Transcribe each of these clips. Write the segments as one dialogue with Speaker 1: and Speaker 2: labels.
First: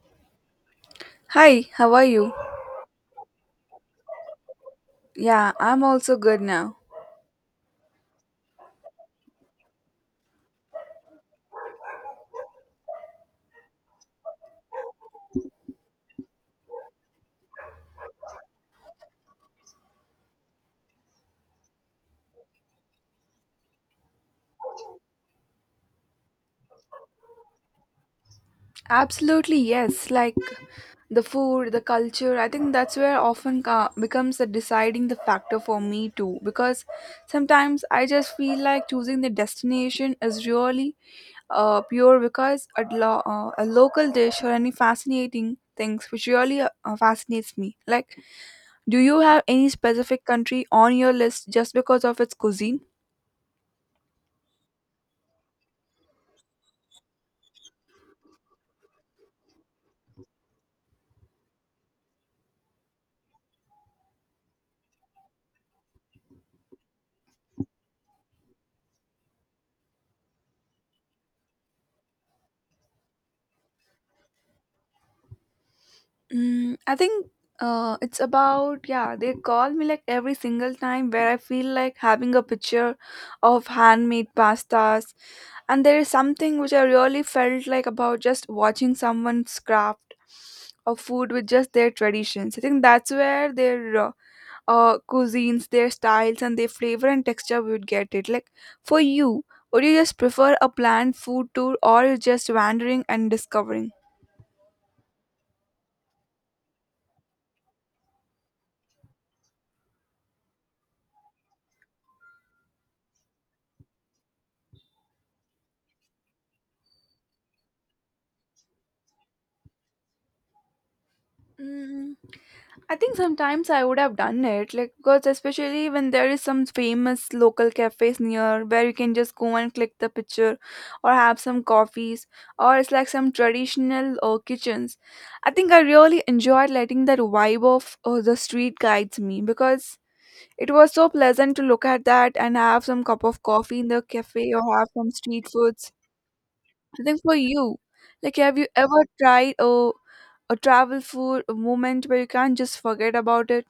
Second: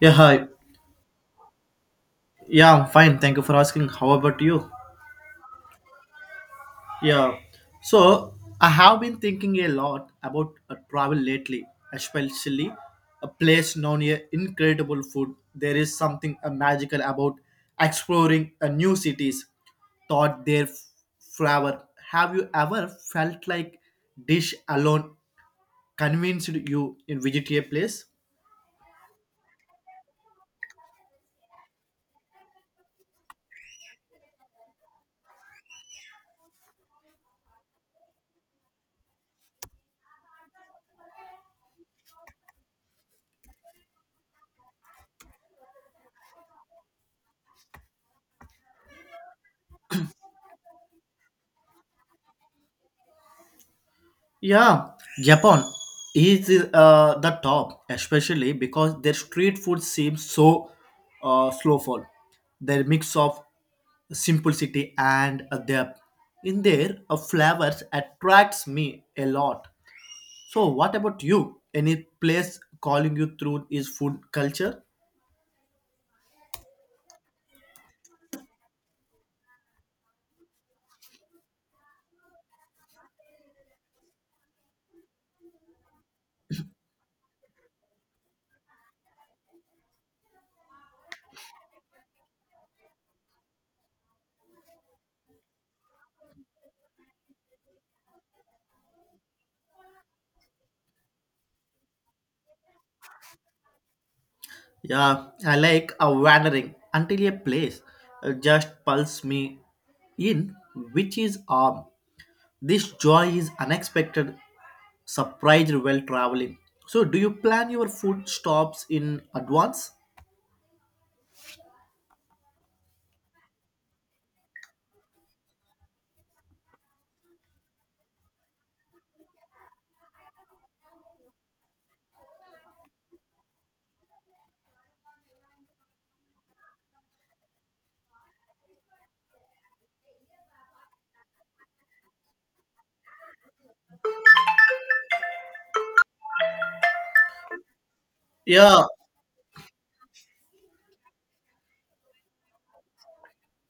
Speaker 1: Yeah, hi.
Speaker 2: Hi, how are you?
Speaker 1: Yeah, I'm fine. Thank you for asking. How about you?
Speaker 2: Yeah, I'm also good now.
Speaker 1: Yeah. So, I have been thinking a lot about travel lately, especially a place known here incredible food. There is something magical about exploring new cities, thought there forever. Have you ever felt like dish alone convinced you in visit a place?
Speaker 2: Absolutely, yes. Like the food, the culture, I think that's where becomes the deciding the factor for me too because sometimes I just feel like choosing the destination is really pure because a local dish or any fascinating things which really fascinates me. Like do you have any specific country on your list just because of its cuisine?
Speaker 1: Yeah, Japan is the top, especially because their street food seems so slowful. Their mix of simplicity and a depth in their flavors attracts me a lot. So, what about you? Any place calling you through is food culture?
Speaker 2: I think it's about yeah. They call me like every single time where I feel like having a picture of handmade pastas, and there is something which I really felt like about just watching someone's craft of food with just their traditions. I think that's where their cuisines, their styles, and their flavor and texture would get it. Like for you, would you just prefer a planned food tour or you just wandering and discovering?
Speaker 1: Yeah, I like a wandering until a place just pulls me in, which is arm. This joy is unexpected surprised while traveling. So, do you plan your food stops in advance?
Speaker 2: Mm, I think sometimes I would have done it, like because especially when there is some famous local cafes near where you can just go and click the picture, or have some coffees, or it's like some traditional kitchens. I think I really enjoyed letting that vibe of the street guides me because it was so pleasant to look at that and have some cup of coffee in the cafe or have some street foods. I think for you, like have you
Speaker 1: Yeah,
Speaker 2: ever tried a travel food a moment where you can't just forget about it?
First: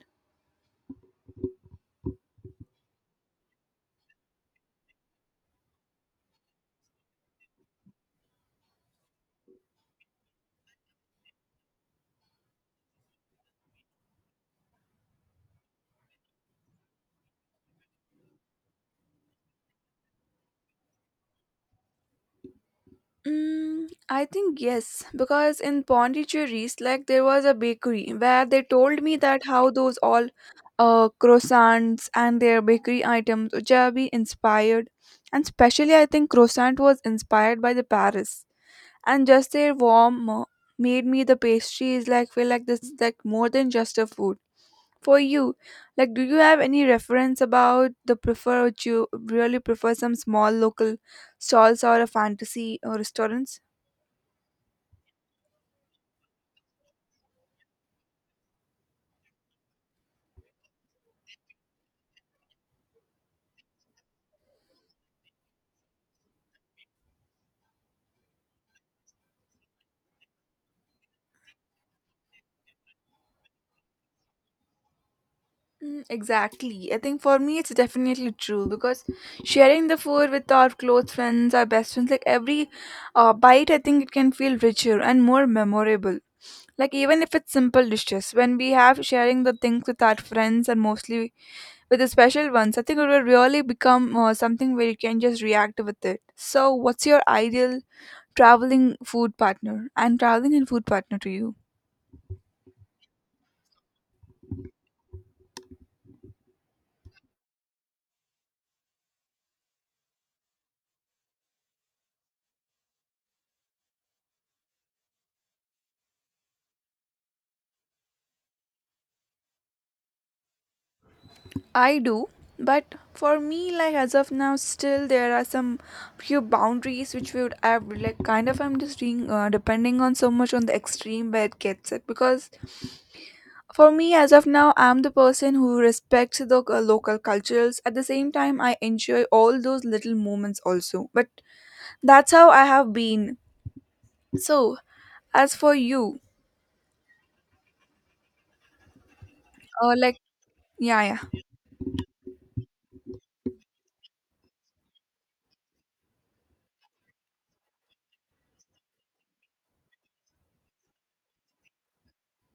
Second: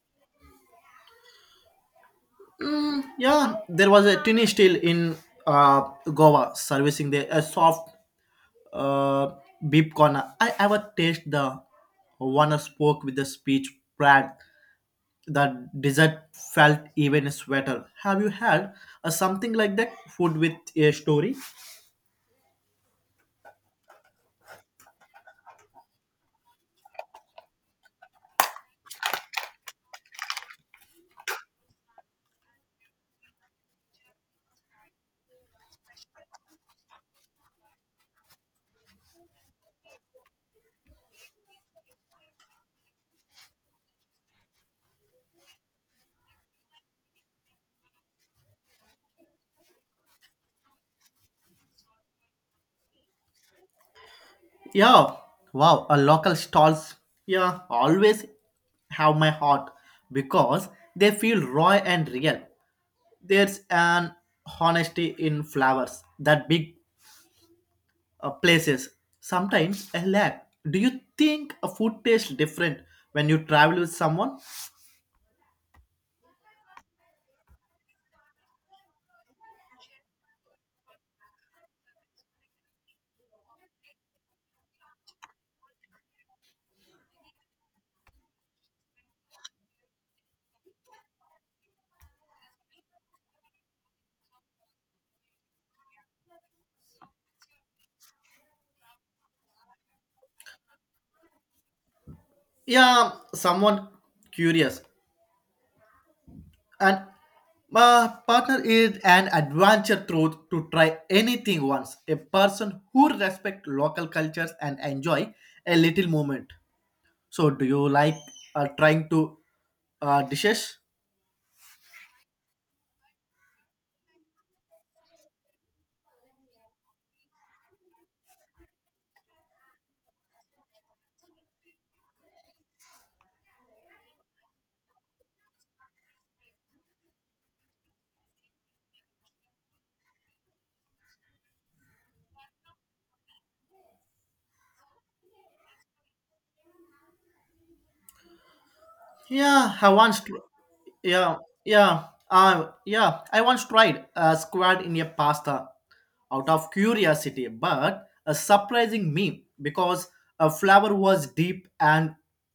Speaker 1: yeah. There was a tiny still in Goa servicing the a soft uh, beef corner. I ever taste the one spoke with the speech brand. The dessert felt even sweeter. Have you had something like that? Food with a story?
Speaker 2: I think yes, because in Pondicherry, like there was a bakery where they told me that how those all croissants and their bakery items which are be inspired, and especially I think croissant was inspired by the Paris, and just their warm made me the pastries like feel like this is like more than just a food. For you, like, do you have any reference about the prefer? Would you really prefer some small local stalls or a fantasy or restaurants?
Speaker 1: Yeah, wow, a local stalls, yeah, always have my heart because they feel raw and real. There's an honesty in flowers that big places sometimes a lack. Do you think a food tastes different when you travel with someone?
Speaker 2: Exactly. I think for me it's definitely true because sharing the food with our close friends, our best friends, like every bite, I think it can feel richer and more memorable. Like even if it's simple dishes, when we have sharing the things with our friends and mostly with the special ones, I think it will really become something where you can just react with it. So, what's your ideal traveling food partner and traveling and food partner to you?
Speaker 1: Yeah, someone curious and my partner is an adventure through to try anything once. A person who respects local cultures and enjoy a little moment. So, do you like trying to dishes?
Speaker 2: I do, but for me, like as of now, still there are some few boundaries which we would have. Like kind of, I'm just doing depending on so much on the extreme where it gets it. Because for me, as of now, I'm the person who respects the local cultures. At the same time, I enjoy all those little moments also. But that's how I have been. So as for you,
Speaker 1: Yeah, I
Speaker 2: like
Speaker 1: once.
Speaker 2: yeah,
Speaker 1: Yeah,
Speaker 2: yeah.
Speaker 1: yeah, yeah. I once tried a squid in a pasta out of curiosity, but a surprising me because a flower was deep and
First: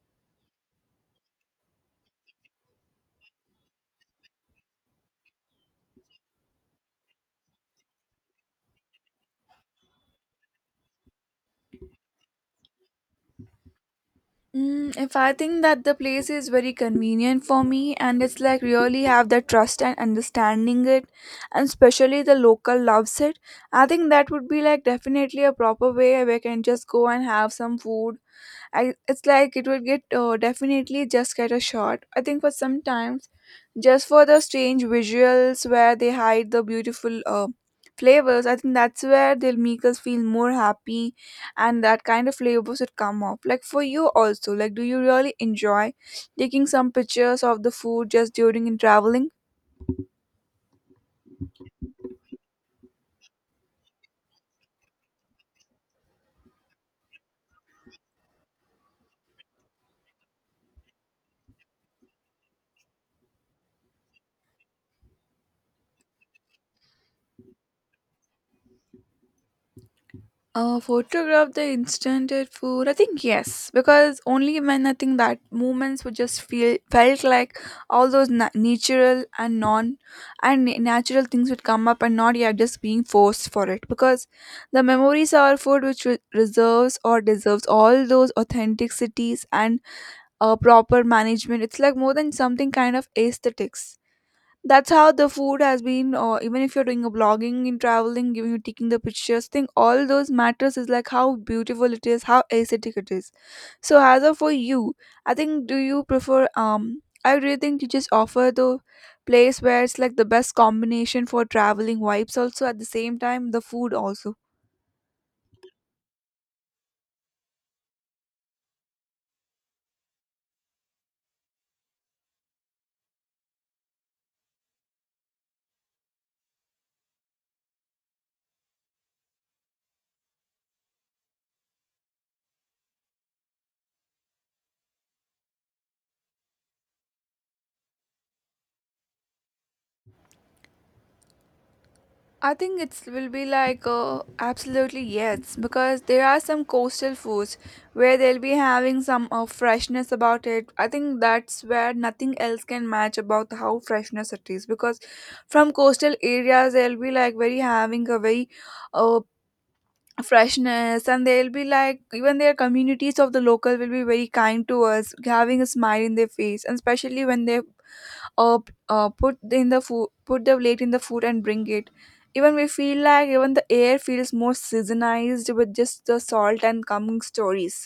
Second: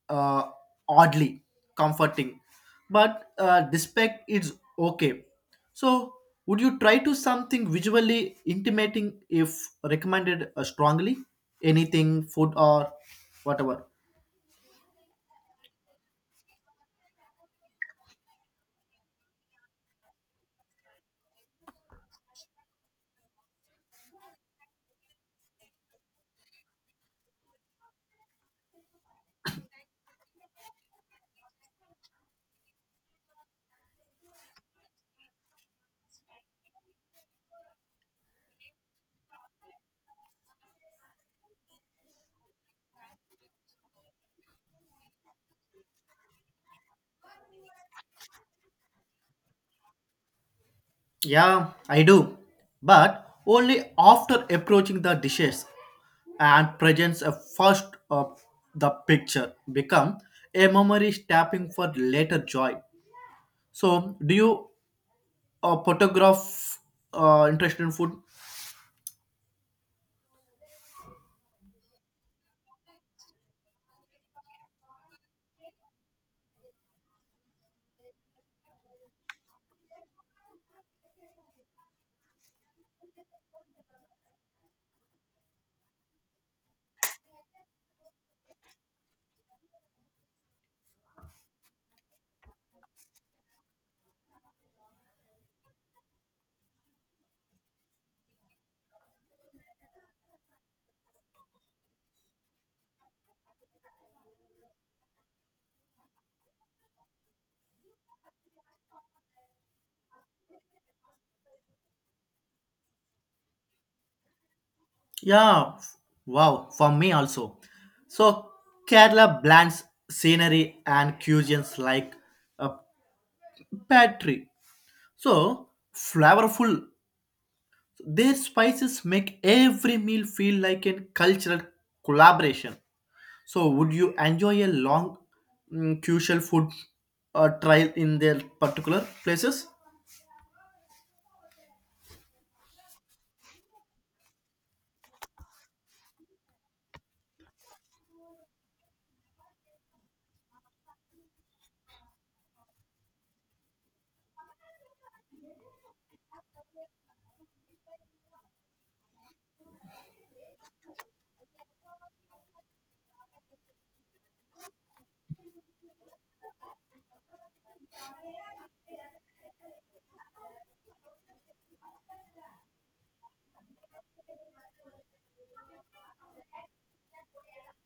Speaker 1: uh, oddly comforting. But despite it's okay. So, would you try to something visually intimating if recommended strongly? Anything, food or whatever.
Speaker 2: If I think that the place is very convenient for me and it's like really have the trust and understanding it and especially the local loves it, I think that would be like definitely a proper way where I can just go and have some food I it's like it would get definitely just get a shot. I think for sometimes, just for the strange visuals where they hide the beautiful flavors, I think that's where they'll make us feel more happy, and that kind of flavor should come off. Like for you also, like do you really enjoy taking some pictures of the food just during in traveling?
Speaker 1: Yeah, I do. But only after approaching the dishes and presents a first of the picture become a memory tapping for later joy. So, do you photograph interest in food?
Speaker 2: Photograph the instanted food. I think yes, because only when I think that moments would just feel felt like all those natural and non and natural things would come up and not yeah just being forced for it because the memories are food which reserves or deserves all those authenticities and proper management. It's like more than something kind of aesthetics, that's how the food has been, or even if you're doing a blogging in traveling giving you taking the pictures thing, all those matters is like how beautiful it is, how aesthetic it is. So as of for you, I think, do you prefer, I really think you just offer the place where it's like the best combination for traveling vibes also at the same time the food also.
Speaker 1: Yeah, wow, for me also. So, Kerala blends scenery and cuisines like a pantry. So, flavorful. Their spices make every meal feel like a cultural collaboration. So, would you enjoy a long crucial food trial in their particular places?
Speaker 2: I think it will be like absolutely yes, because there are some coastal foods where they'll be having some freshness about it. I think that's where nothing else can match about how freshness it is, because from coastal areas they'll be like very having a very uh, freshness, and they'll be like even their communities of the local will be very kind to us, having a smile in their face, and especially when they put in the food, put the plate in the food and bring it, even we feel like even the air feels more seasonized with just the salt and coming stories.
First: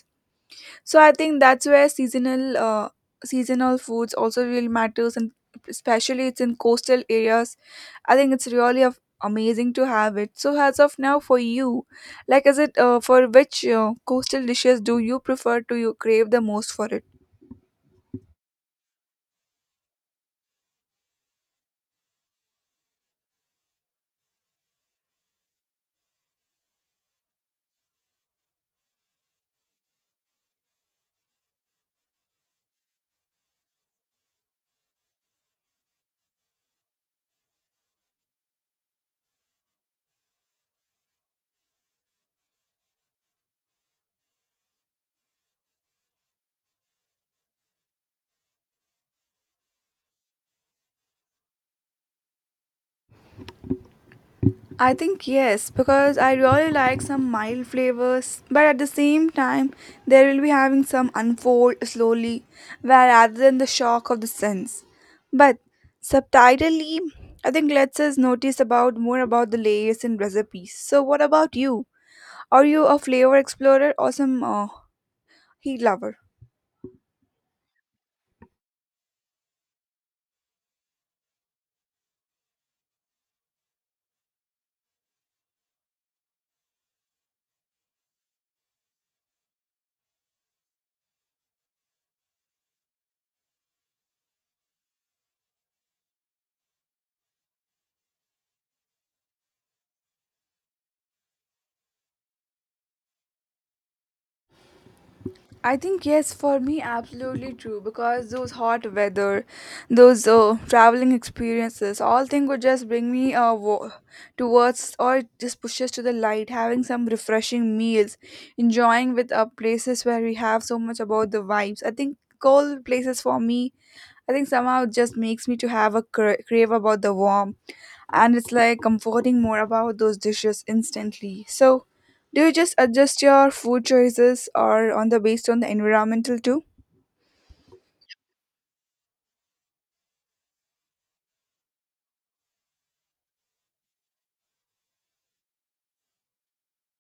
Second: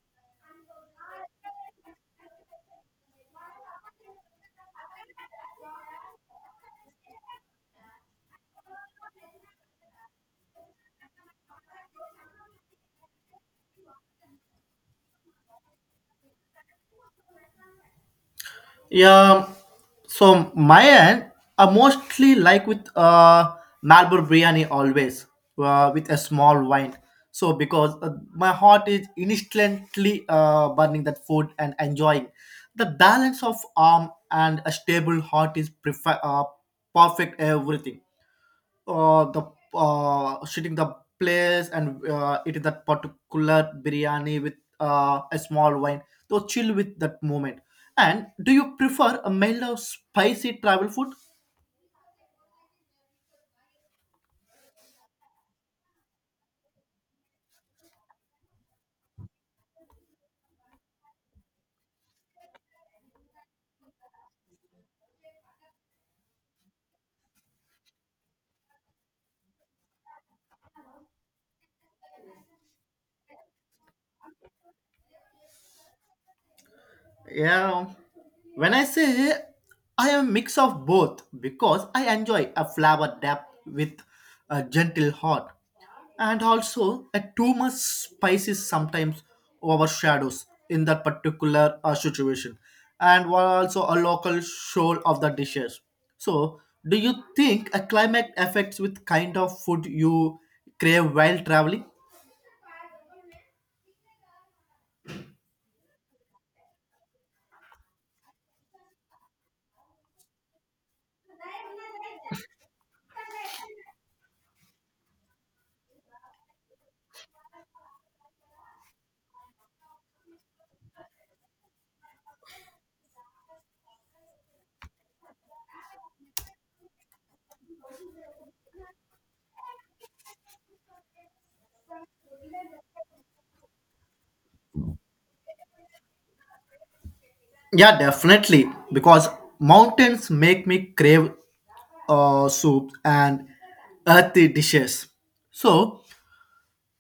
Speaker 2: So I think that's where seasonal seasonal foods also really matters, and especially it's in coastal areas, I think it's really a amazing to have it. So as of now for you, like is it for which coastal dishes do you prefer to you crave the most for it?
Speaker 1: Yeah, so my end are mostly like with Marlboro biryani always with a small wine. So because my heart is instantly burning that food and enjoying the balance of arm and a stable heart is prefer perfect everything the shooting the place and eating that particular biryani with a small wine. So chill with that moment. And do you prefer a mild or spicy travel food?
Speaker 2: I think yes, because I really like some mild flavors, but at the same time, they will be having some unfold slowly, where rather than the shock of the sense. But subtitly, I think lets us notice about more about the layers and recipes. So, what about you? Are you a flavor explorer or some heat lover?
Speaker 1: Yeah. When I say I am a mix of both because I enjoy a flower depth with a gentle heart and also a too much spice is sometimes overshadows in that particular situation and were also a local soul of the dishes. So do you think a climate affects with kind of food you crave while traveling?
Speaker 2: I think yes, for me, absolutely true because those hot weather, those traveling experiences, all thing would just bring me towards or it just pushes to the light. Having some refreshing meals, enjoying with places where we have so much about the vibes. I think cold places for me, I think somehow it just makes me to have a crave about the warm, and it's like comforting more about those dishes instantly. So do you just adjust your food choices or on the based on the environmental too?
Speaker 1: Yeah, definitely. Because mountains make me crave soup and earthy dishes. So,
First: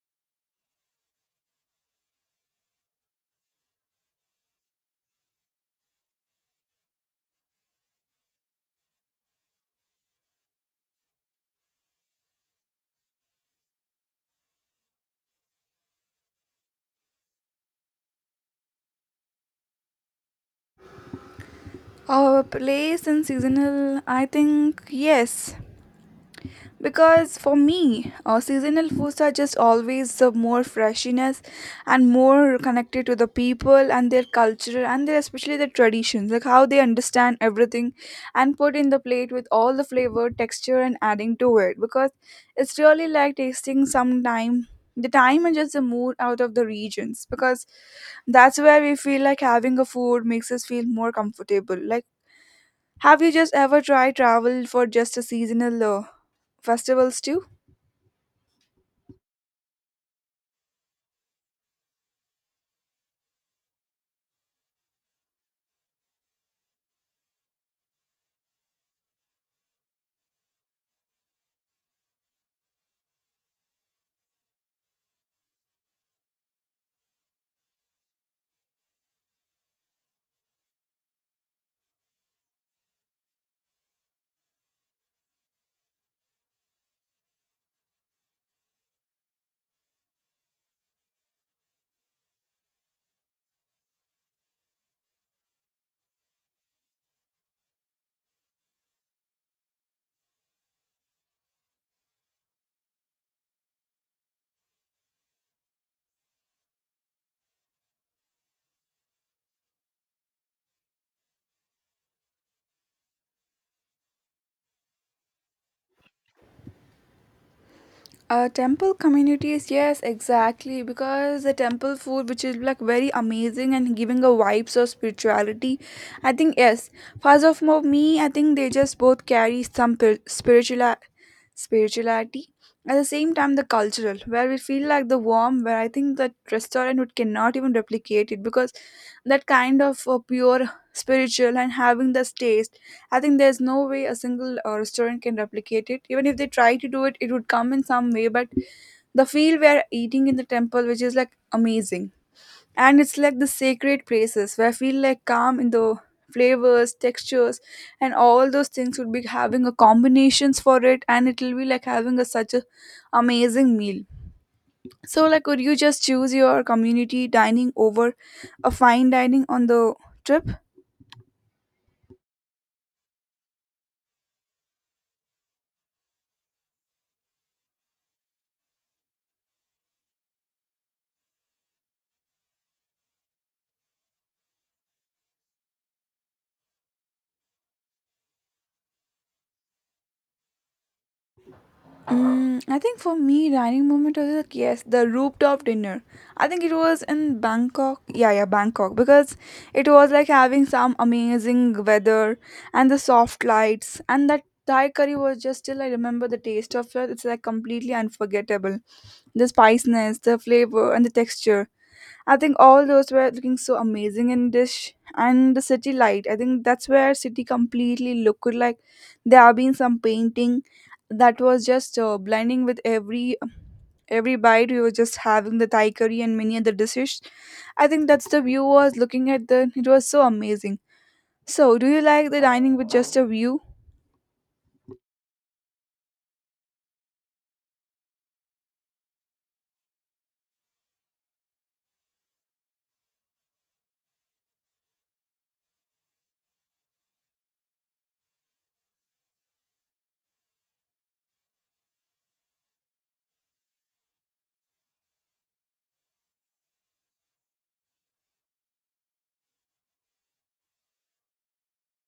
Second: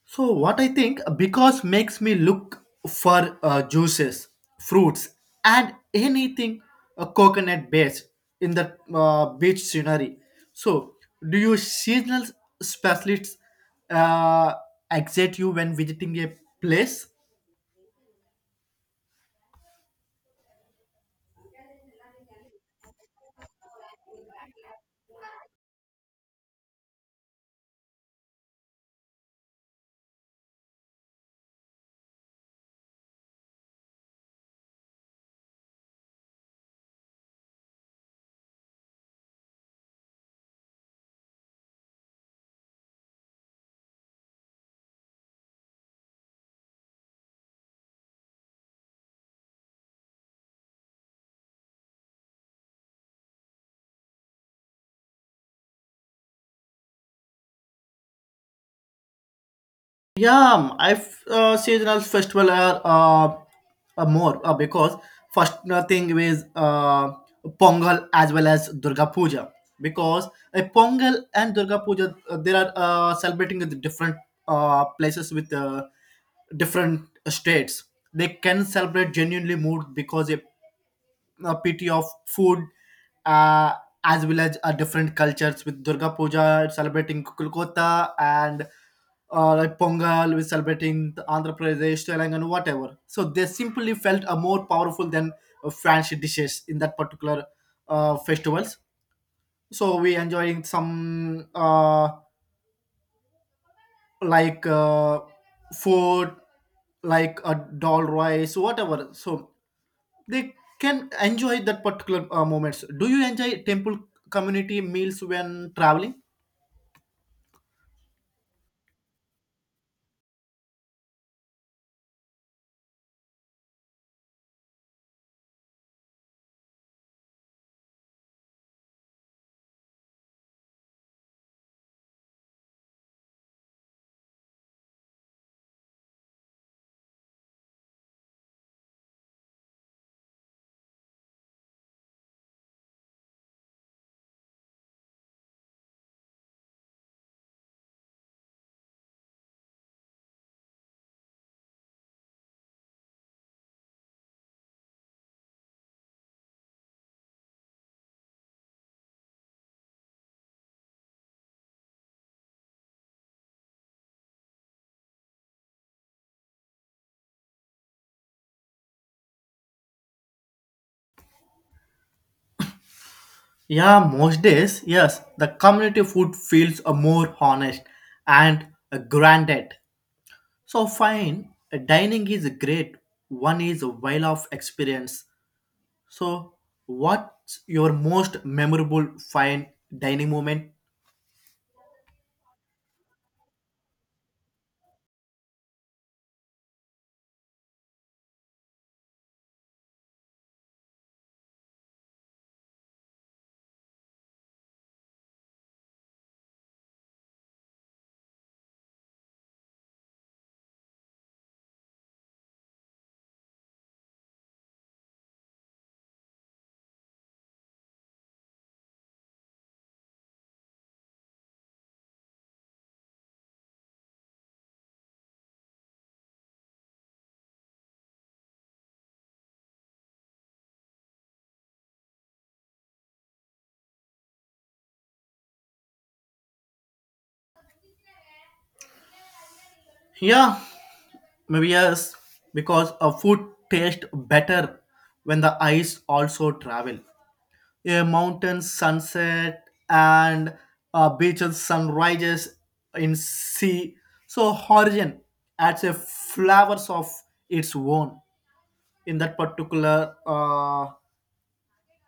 Speaker 1: so what I think because makes me look for juices, fruits, and anything coconut based in the beach scenery. So, do you seasonal specialists uh, excite you when visiting a place?
Speaker 2: Our place and seasonal, I think yes. Because for me seasonal foods are just always more freshness and more connected to the people and their culture and their especially their traditions, like how they understand everything and put in the plate with all the flavor texture and adding to it, because it's really like tasting some time the time and just the mood out of the regions, because that's where we feel like having a food makes us feel more comfortable. Like have you just ever tried travel for just a seasonal festivals too?
Speaker 1: Yeah, I seasonal festival are more because first thing is Pongal as well as Durga Puja because a Pongal and Durga Puja they are celebrating in the different places with different states. They can celebrate genuinely mood because a pity of food uh, as well as different cultures with Durga Puja it's celebrating Kolkata and like Pongal with celebrating the Andhra Pradesh, Telangana, whatever. So they simply felt more powerful than French dishes in that particular festivals. So we enjoying some like uh, food, like a dal rice, whatever. So they can enjoy that particular moments. Do you enjoy temple community meals when traveling?
Speaker 2: Temple communities, yes, exactly. Because the temple food, which is like very amazing and giving a vibes of spirituality, I think yes. First of all, me, I think they just both carry some spiritual spirituality. At the same time, the cultural, where we feel like the warm, where I think the restaurant would cannot even replicate it, because that kind of pure spiritual and having this taste, I think there's no way a single restaurant can replicate it. Even if they try to do it, it would come in some way. But the feel we are eating in the temple, which is like amazing, and it's like the sacred places where I feel like calm in the flavors, textures, and all those things would be having a combinations for it, and it will be like having a such a amazing meal. So, like, would you just choose your community dining over a fine dining on the trip?
Speaker 1: Yeah, most days yes. The community food feels a more honest and a granted. So fine a dining is great, one is a while of experience. So what's your most memorable fine dining moment?
Speaker 2: I think for me, dining moment was like yes, the rooftop dinner. I think it was in Bangkok. Yeah, yeah, Bangkok because it was like having some amazing weather and the soft lights and that Thai curry was just still I remember the taste of it. It's like completely unforgettable. The spiciness, the flavor, and the texture. I think all those were looking so amazing in dish and the city light. I think that's where city completely looked like there have been some painting that was just blending with every bite. We were just having the Thai curry and many other dishes. I think that's the view was looking at the. It was so amazing. So, do you like the dining with just a view?
Speaker 1: Yeah, maybe yes, because a food tastes better when the eyes also travel. A mountain sunset and a beaches sunrises in sea, so horizon adds a flowers of its own in that particular uh,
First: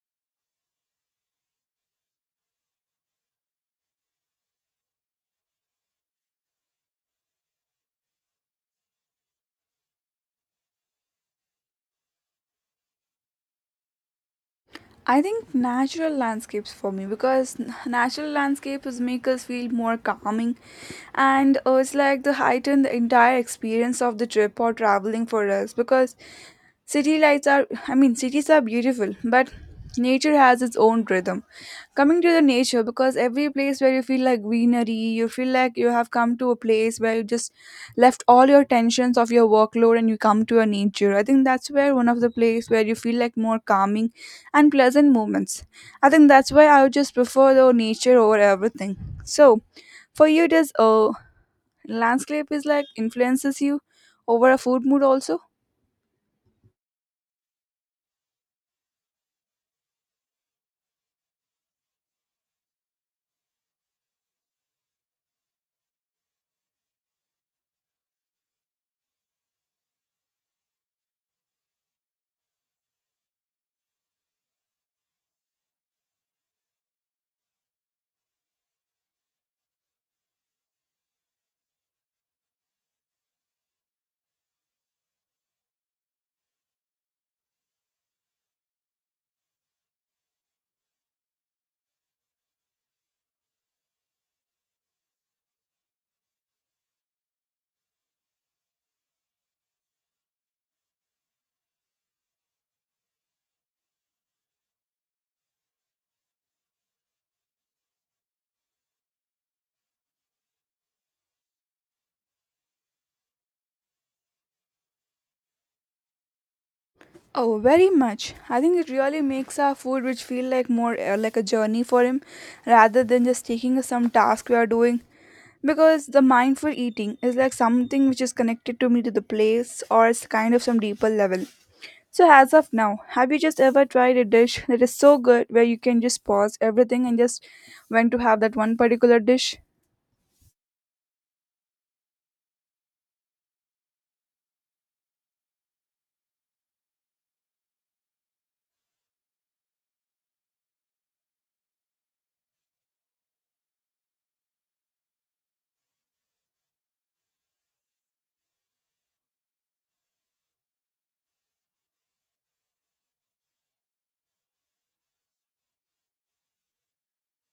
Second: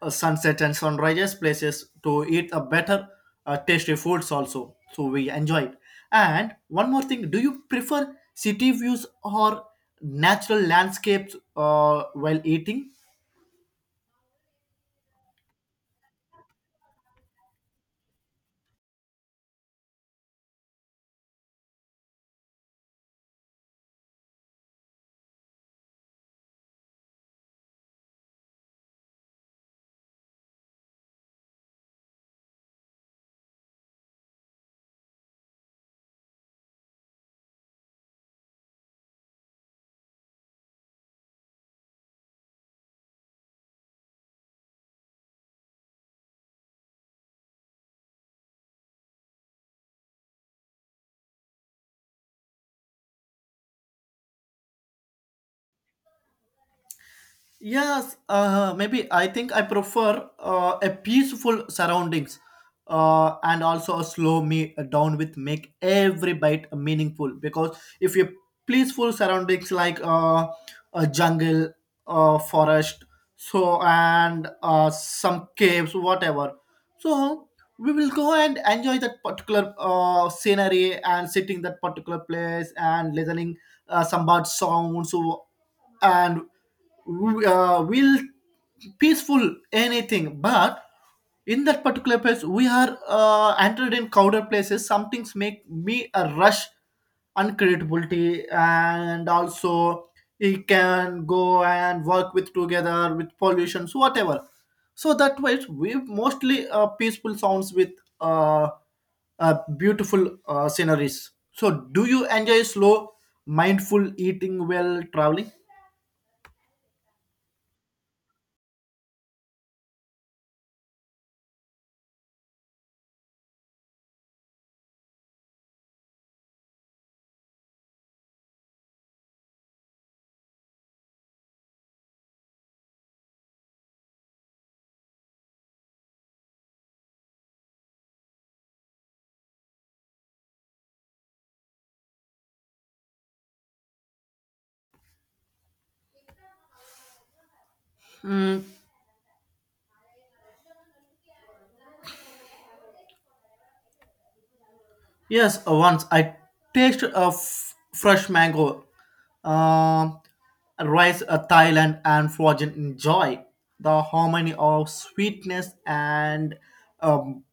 Speaker 1: uh, sunset and sunrises places to eat a better tasty foods also, so we enjoy it. And one more thing, do you prefer city views or natural landscapes while eating?
Speaker 2: I think natural landscapes for me because natural landscapes make us feel more calming, and it's like the heighten the entire experience of the trip or traveling for us, because city lights are, I mean, cities are beautiful, but nature has its own rhythm. Coming to the nature, because every place where you feel like greenery, you feel like you have come to a place where you just left all your tensions of your workload and you come to your nature. I think that's where one of the place where you feel like more calming and pleasant moments. I think that's why I would just prefer the nature over everything. So, for you, does landscape is like influences you over a food mood also?
Speaker 1: Yes, maybe I think I prefer a peaceful surroundings and also a slow me down with make every bite meaningful because if you peaceful surroundings like a jungle, forest, so and some caves, whatever. So we will go and enjoy that particular scenery and sitting that particular place and listening some bird sounds, so, and we, we'll peaceful anything, but in that particular place we are entered in crowded places, some things make me a rush uncreatability, and also it can go and work with together with pollutions whatever. So that was we mostly peaceful sounds with uh, beautiful sceneries. So do you enjoy slow mindful eating while traveling?
Speaker 2: Oh, very much. I think it really makes our food which feel like more like a journey for him rather than just taking some task we are doing because the mindful eating is like something which is connected to me to the place or it's kind of some deeper level. So as of now, have you just ever tried a dish that is so good where you can just pause everything and just went to have that one particular dish?
Speaker 1: Mm, yes, once I tasted a fresh mango um, rice Thailand and frozen enjoy the harmony of sweetness and um.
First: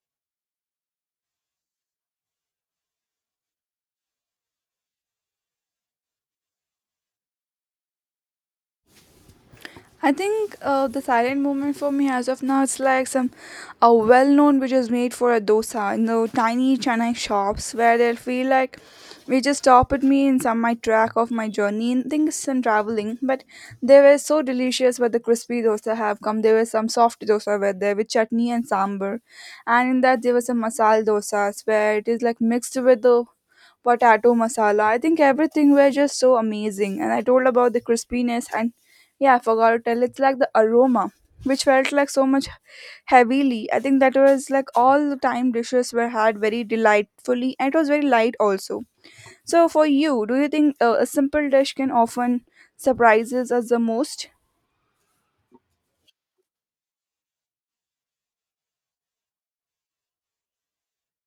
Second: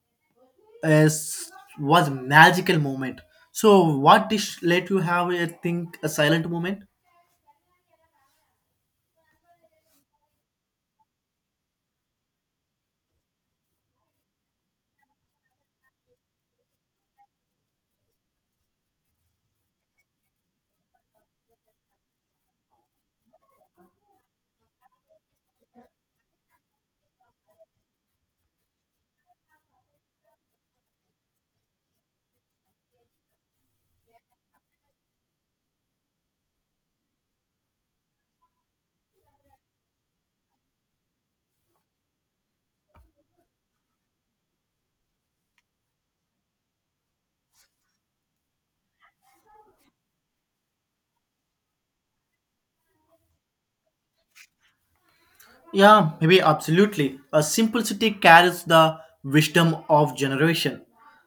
Speaker 1: Is was magical moment. So what dish let you have a think a silent moment?
Speaker 2: I think the silent movement for me as of now it's like some a well known which is made for a dosa in the tiny Chennai shops where they'll feel like we just stop at me in some my track of my journey and things some traveling, but they were so delicious where the crispy dosa have come, there were some soft dosa were there with chutney and sambar, and in that there was some masala dosas where it is like mixed with the potato masala. I think everything were just so amazing. And I told about the crispiness, and yeah, I forgot to tell. It's like the aroma, which felt like so much heavily. I think that was like all the time dishes were had very delightfully, and it was very light also. So for you, do you think a simple dish can often surprises us the most?
Speaker 1: Yeah, maybe absolutely. A simplicity carries the wisdom of generation.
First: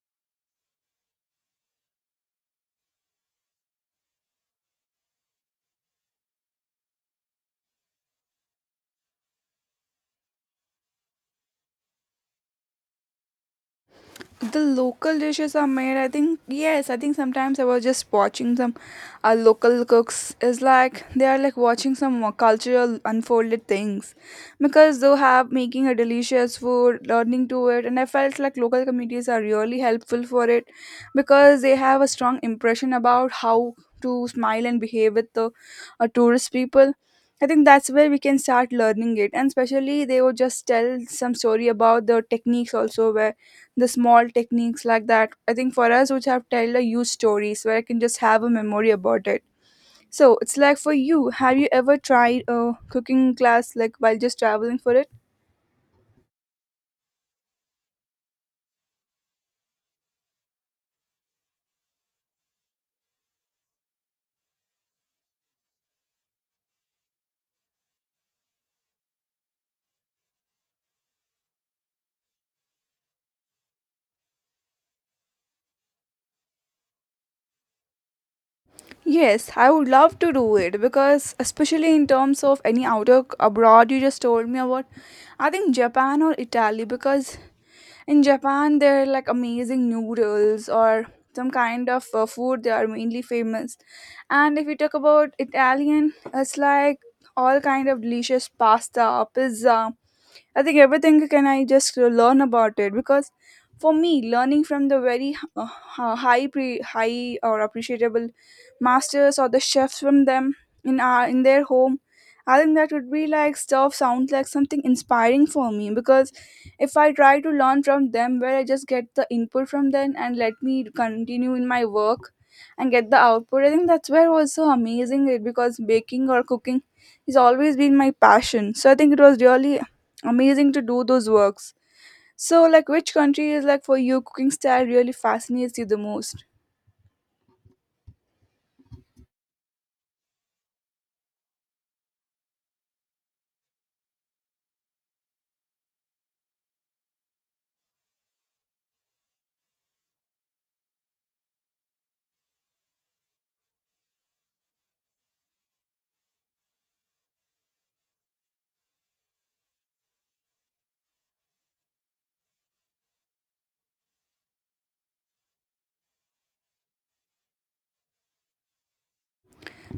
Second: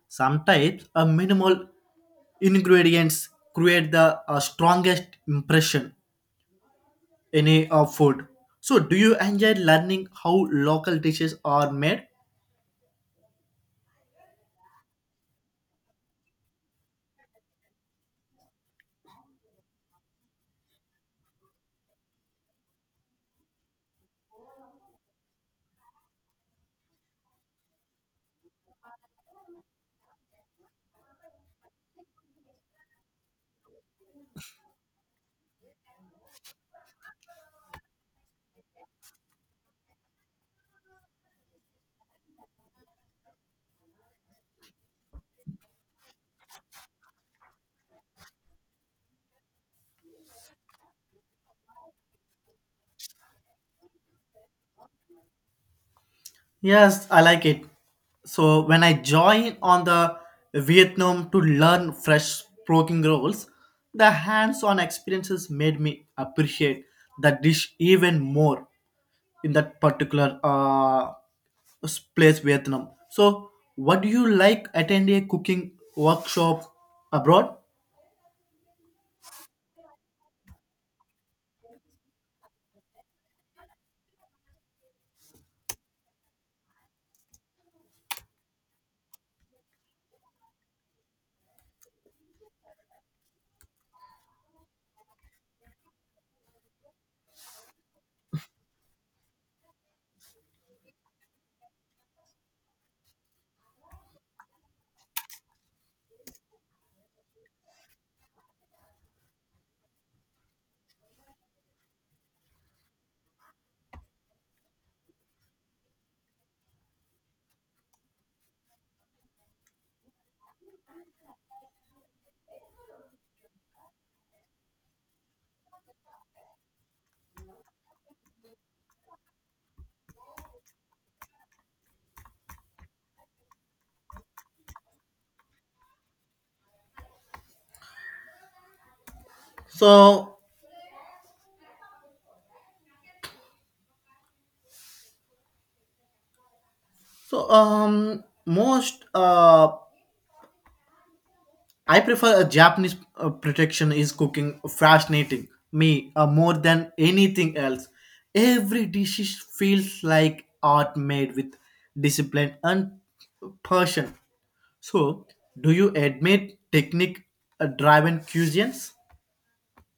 Speaker 1: Sometimes a minimal ingredients create the strongest impression in a food. So do you enjoy learning how local dishes are made?
Speaker 2: The local dishes are made, I think yes, I think sometimes I was just watching some local cooks is like they are like watching some more cultural unfolded things because they have making a delicious food learning to it, and I felt like local communities are really helpful for it because they have a strong impression about how to smile and behave with the tourist people. I think that's where we can start learning it, and especially they would just tell some story about the techniques also, where the small techniques like that, I think for us which have tell a huge stories where I can just have a memory about it. So it's like, for you, have you ever tried a cooking class like while just traveling for it?
Speaker 1: Yes, I like it. So when I join on the Vietnam to learn fresh cooking roles, the hands-on experiences made me appreciate the dish even more in that particular place, Vietnam. So what do you like attend a cooking workshop abroad?
Speaker 2: Yes, I would love to do it because especially in terms of any outer abroad you just told me about, I think Japan or Italy, because in Japan there are like amazing noodles or some kind of food they are mainly famous, and if we talk about Italian, it's like all kind of delicious pasta pizza. I think everything can I just learn about it because for me, learning from the very high or appreciable masters or the chefs from them in our in their home, I think that would be like stuff sounds like something inspiring for me because if I try to learn from them, where I just get the input from them and let me continue in my work and get the output, I think that's where was so amazing it because baking or cooking has always been my passion. So I think it was really amazing to do those works. So, like, which country is like for you cooking style really fascinates you the most?
Speaker 1: So so most I prefer a Japanese protection is cooking fascinating me more than anything else. Every dish feels like art made with discipline and passion. So, do you admit technique driven cuisines?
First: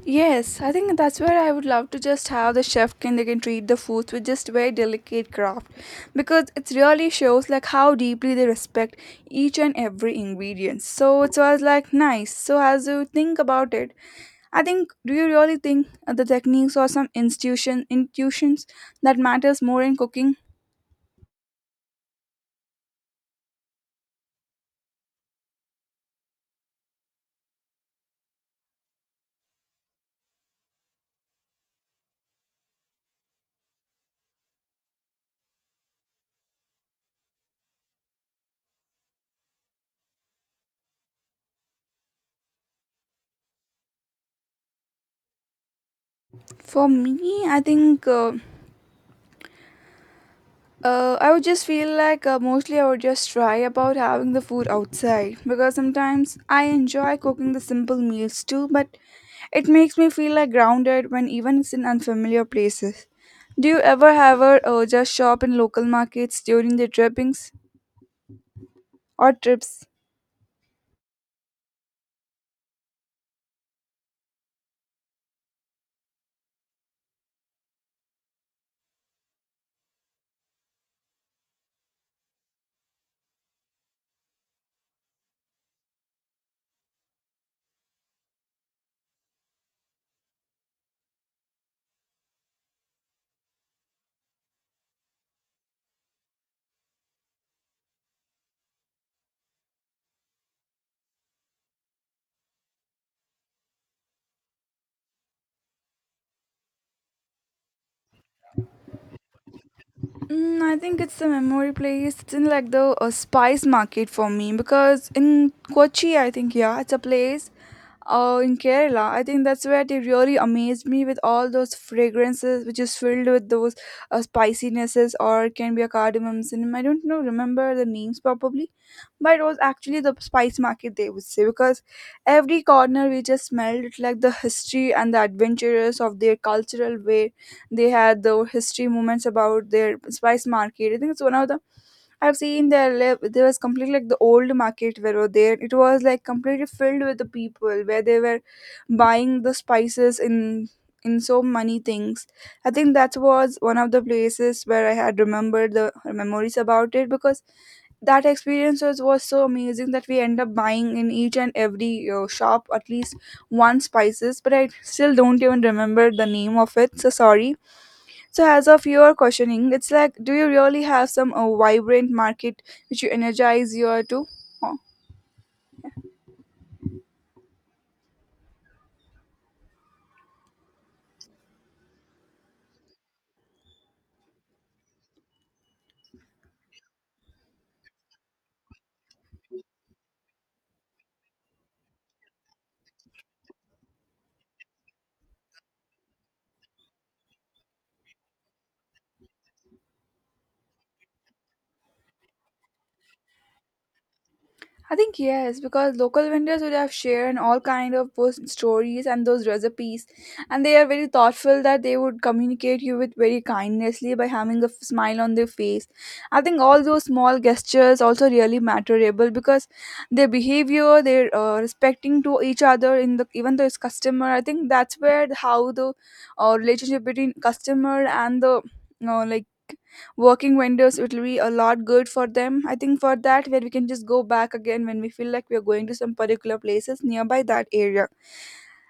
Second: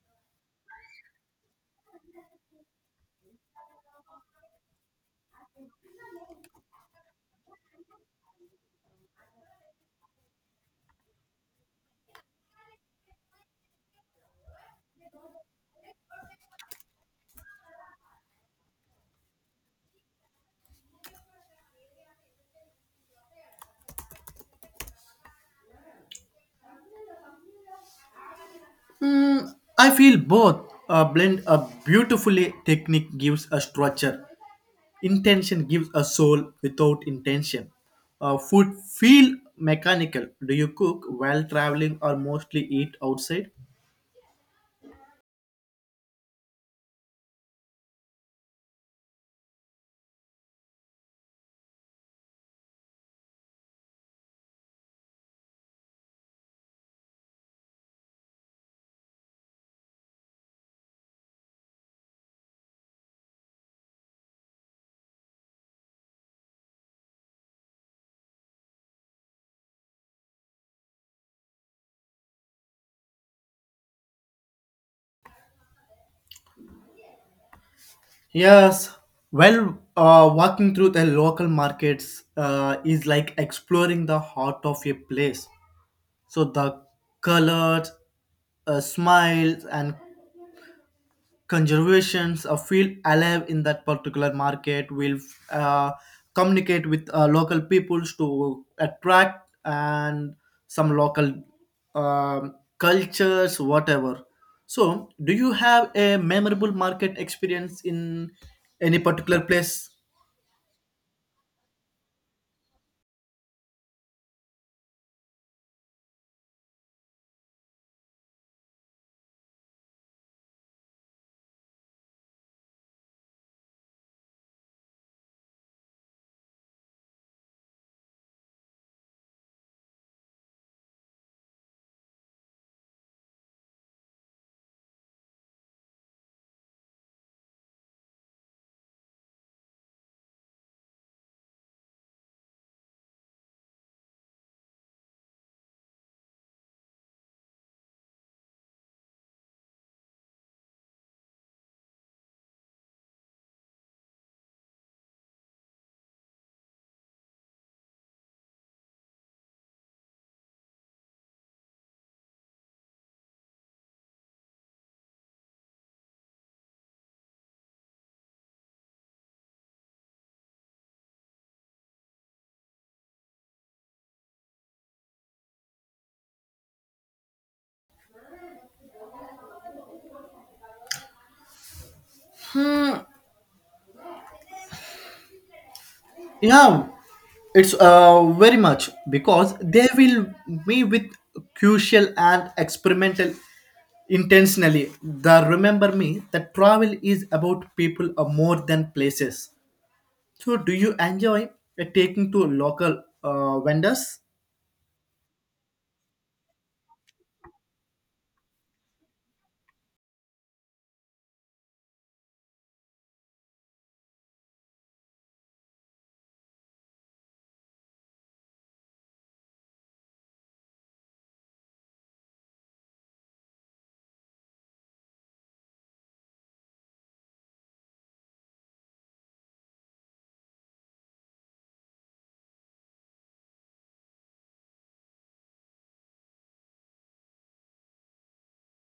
Speaker 2: Yes, I think that's where I would love to just have the chef can they can treat the foods with just very delicate craft because it really shows like how deeply they respect each and every ingredient. So it was like nice. So as you think about it, I think, do you really think the techniques or some institution intuitions that matters more in cooking?
Speaker 1: Mm, I feel both blend a beautifully. Technique gives a structure, intention gives a soul without intention. Food feel mechanical. Do you cook while traveling or mostly eat outside?
Speaker 2: For me, I think. I would just feel like mostly I would just try about having the food outside because sometimes I enjoy cooking the simple meals too, but it makes me feel like grounded when even it's in unfamiliar places. Do you ever have a just shop in local markets during the trippings or trips?
Speaker 1: Yes, well, walking through the local markets is like exploring the heart of a place. So the colors, smiles, and conservations feel alive in that particular market will uh, communicate with local peoples to attract and some local cultures whatever. So do you have a memorable market experience in any particular place?
Speaker 2: Mm, I think it's the memory place. It's in like the spice market for me because in Kochi, I think, yeah, it's a place in Kerala. I think that's where they really amazed me with all those fragrances which is filled with those spicinesses, or it can be a cardamom, cinnamon. I don't know, remember the names probably, but it was actually the spice market they would say because every corner we just smelled it like the history and the adventurous of their cultural way. They had the history moments about their spice market. I think it's one of the, I've seen there live. There was completely like the old market where were there. It was like completely filled with the people where they were buying the spices in so many things. I think that was one of the places where I had remembered the memories about it because that experience was so amazing that we end up buying in each and every shop at least one spices, but I still don't even remember the name of it, so sorry. So, as of your questioning, it's like, do you really have some vibrant market which you energize your to? Huh?
Speaker 1: Yeah, it's very much because they will be with crucial and experimental intentionally. The remember me that travel is about people are more than places. So, do you enjoy taking to local vendors?
Speaker 2: I think yes, because local vendors would have shared all kind of those stories and those recipes, and they are very thoughtful that they would communicate you with very kindnessly by having a smile on their face. I think all those small gestures also really matterable because their behavior, their respecting to each other in the even though it's customer. I think that's where how the relationship between customer and the like working vendors, it will be a lot good for them. I think for that where we can just go back again when we feel like we are going to some particular places nearby that area.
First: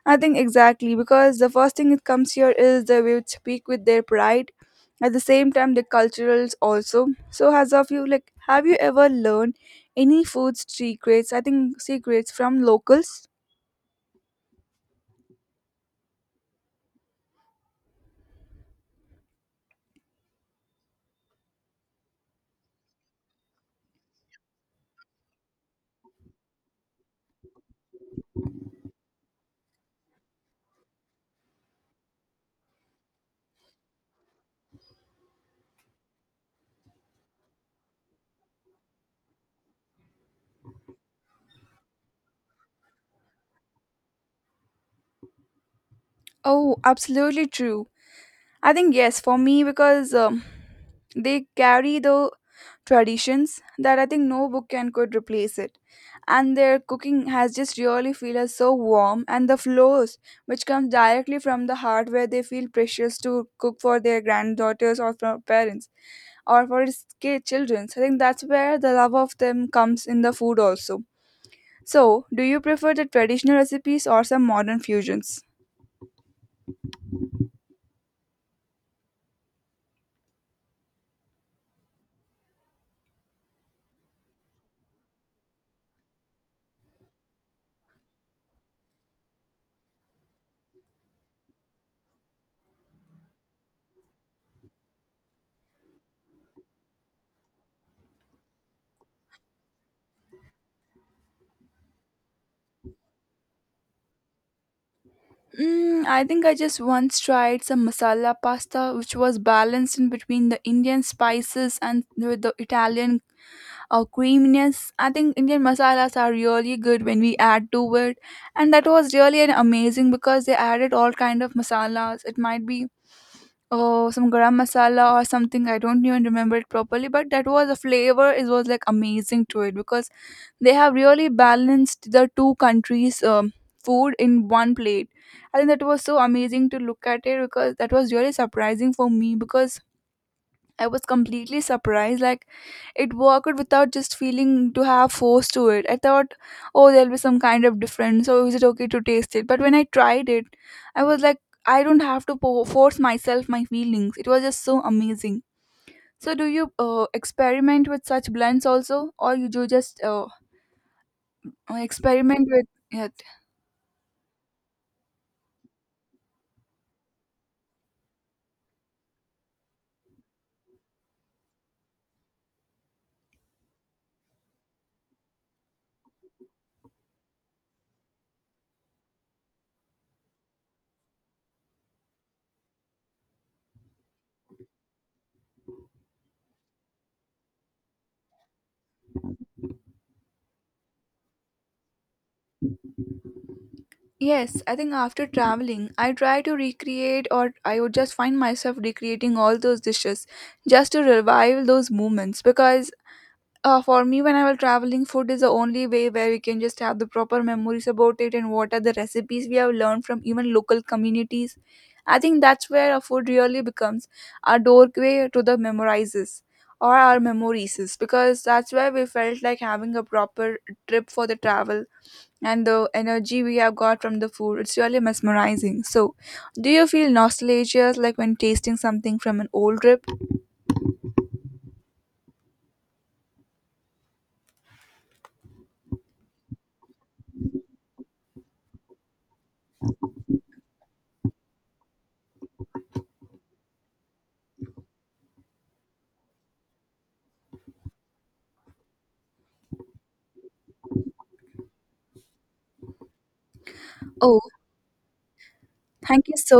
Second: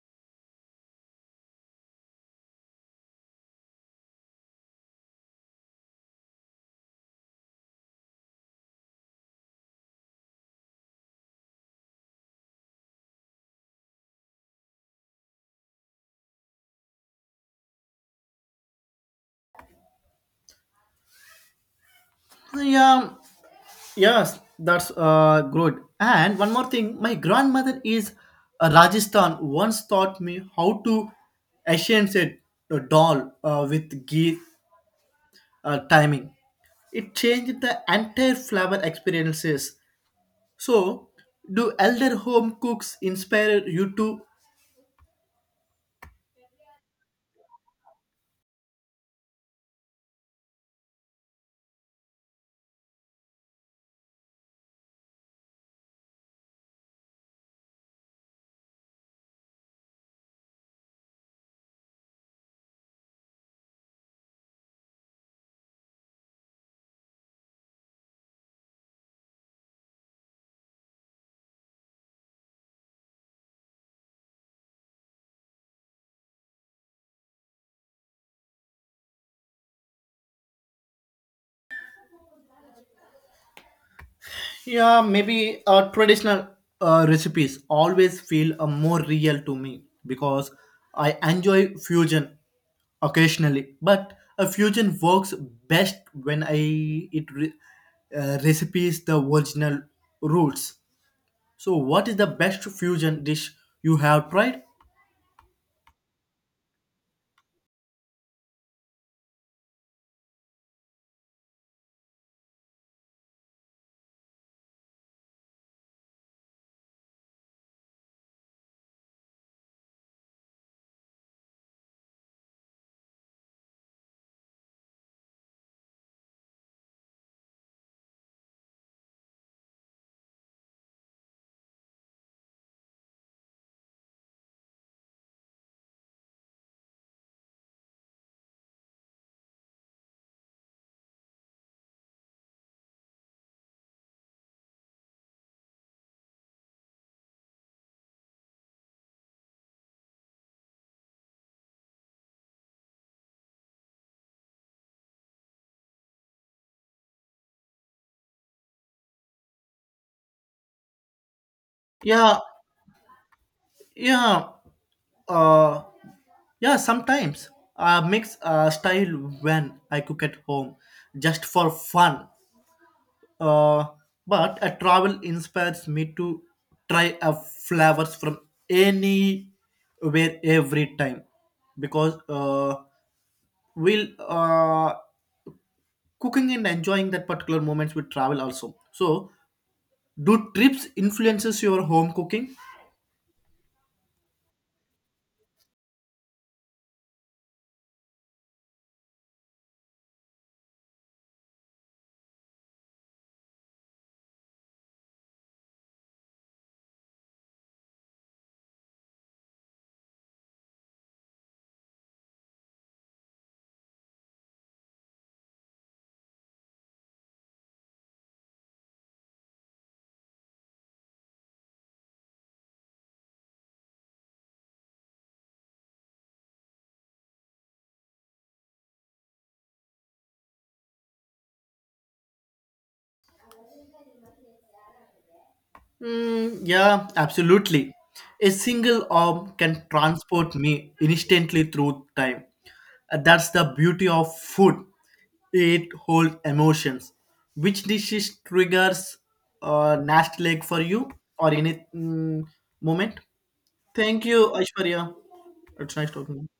Speaker 2: I think exactly because the first thing that comes here is they will speak with their pride at the same time the culturals also. So as of you, like, have you ever learned any food secrets, I think secrets from locals?
Speaker 1: Yeah, yes, that's good. And one more thing, my grandmother is a Rajasthan. Once taught me how to essence a doll with ghee timing. It changed the entire flavor experiences. So, do elder home cooks inspire you to?
Speaker 2: Oh, absolutely true. I think yes, for me because they carry the traditions that I think no book can could replace it, and their cooking has just really feel us so warm, and the flows which comes directly from the heart where they feel precious to cook for their granddaughters or for parents or for his children. So I think that's where the love of them comes in the food also. So, do you prefer the traditional recipes or some modern fusions?
Speaker 1: Yeah, maybe traditional recipes always feel more real to me, because I enjoy fusion occasionally, but a fusion works best when I it recipes the original roots. So, what is the best fusion dish you have tried?
Speaker 2: Mm, I think I just once tried some masala pasta, which was balanced in between the Indian spices and the Italian creaminess. I think Indian masalas are really good when we add to it, and that was really an amazing because they added all kind of masalas. It might be oh some garam masala or something. I don't even remember it properly, but that was a flavor. It was like amazing to it because they have really balanced the two countries food in one plate. I think that was so amazing to look at it because that was really surprising for me because I was completely surprised like it worked without just feeling to have force to it. I thought, oh, there'll be some kind of difference, so is it okay to taste it? But when I tried it, I was like, I don't have to force myself my feelings. It was just so amazing. So do you experiment with such blends also, or you do just or
Speaker 1: Yeah,
Speaker 2: experiment with it.
Speaker 1: yeah. uh yeah. Sometimes I mix style when I cook at home just for fun, uh but a travel inspires me to try a flavors from anywhere every time, because we'll cooking and enjoying that particular moments with travel also. So do trips influences your home cooking?
Speaker 2: Yes, I think after traveling, I try to recreate, or I would just find myself recreating all those dishes just to revive those moments. Because for me, when I was traveling, food is the only way where we can just have the proper memories about it and what are the recipes we have learned from even local communities. I think that's where our food really becomes our doorway to the memorizes or our memories because that's where we felt like having a proper trip for the travel, and the energy we have got from the food, it's really mesmerizing. So do you feel nostalgia like when tasting something from an old trip?
Speaker 1: Mm, yeah, absolutely. A single arm can transport me instantly through time. That's the beauty of food. It holds emotions. Which dishes triggers nasty leg for you or any moment? Thank
Speaker 2: Oh,
Speaker 1: you, Aishwarya. It's nice
Speaker 2: thank
Speaker 1: talking
Speaker 2: you
Speaker 1: to you.
Speaker 2: so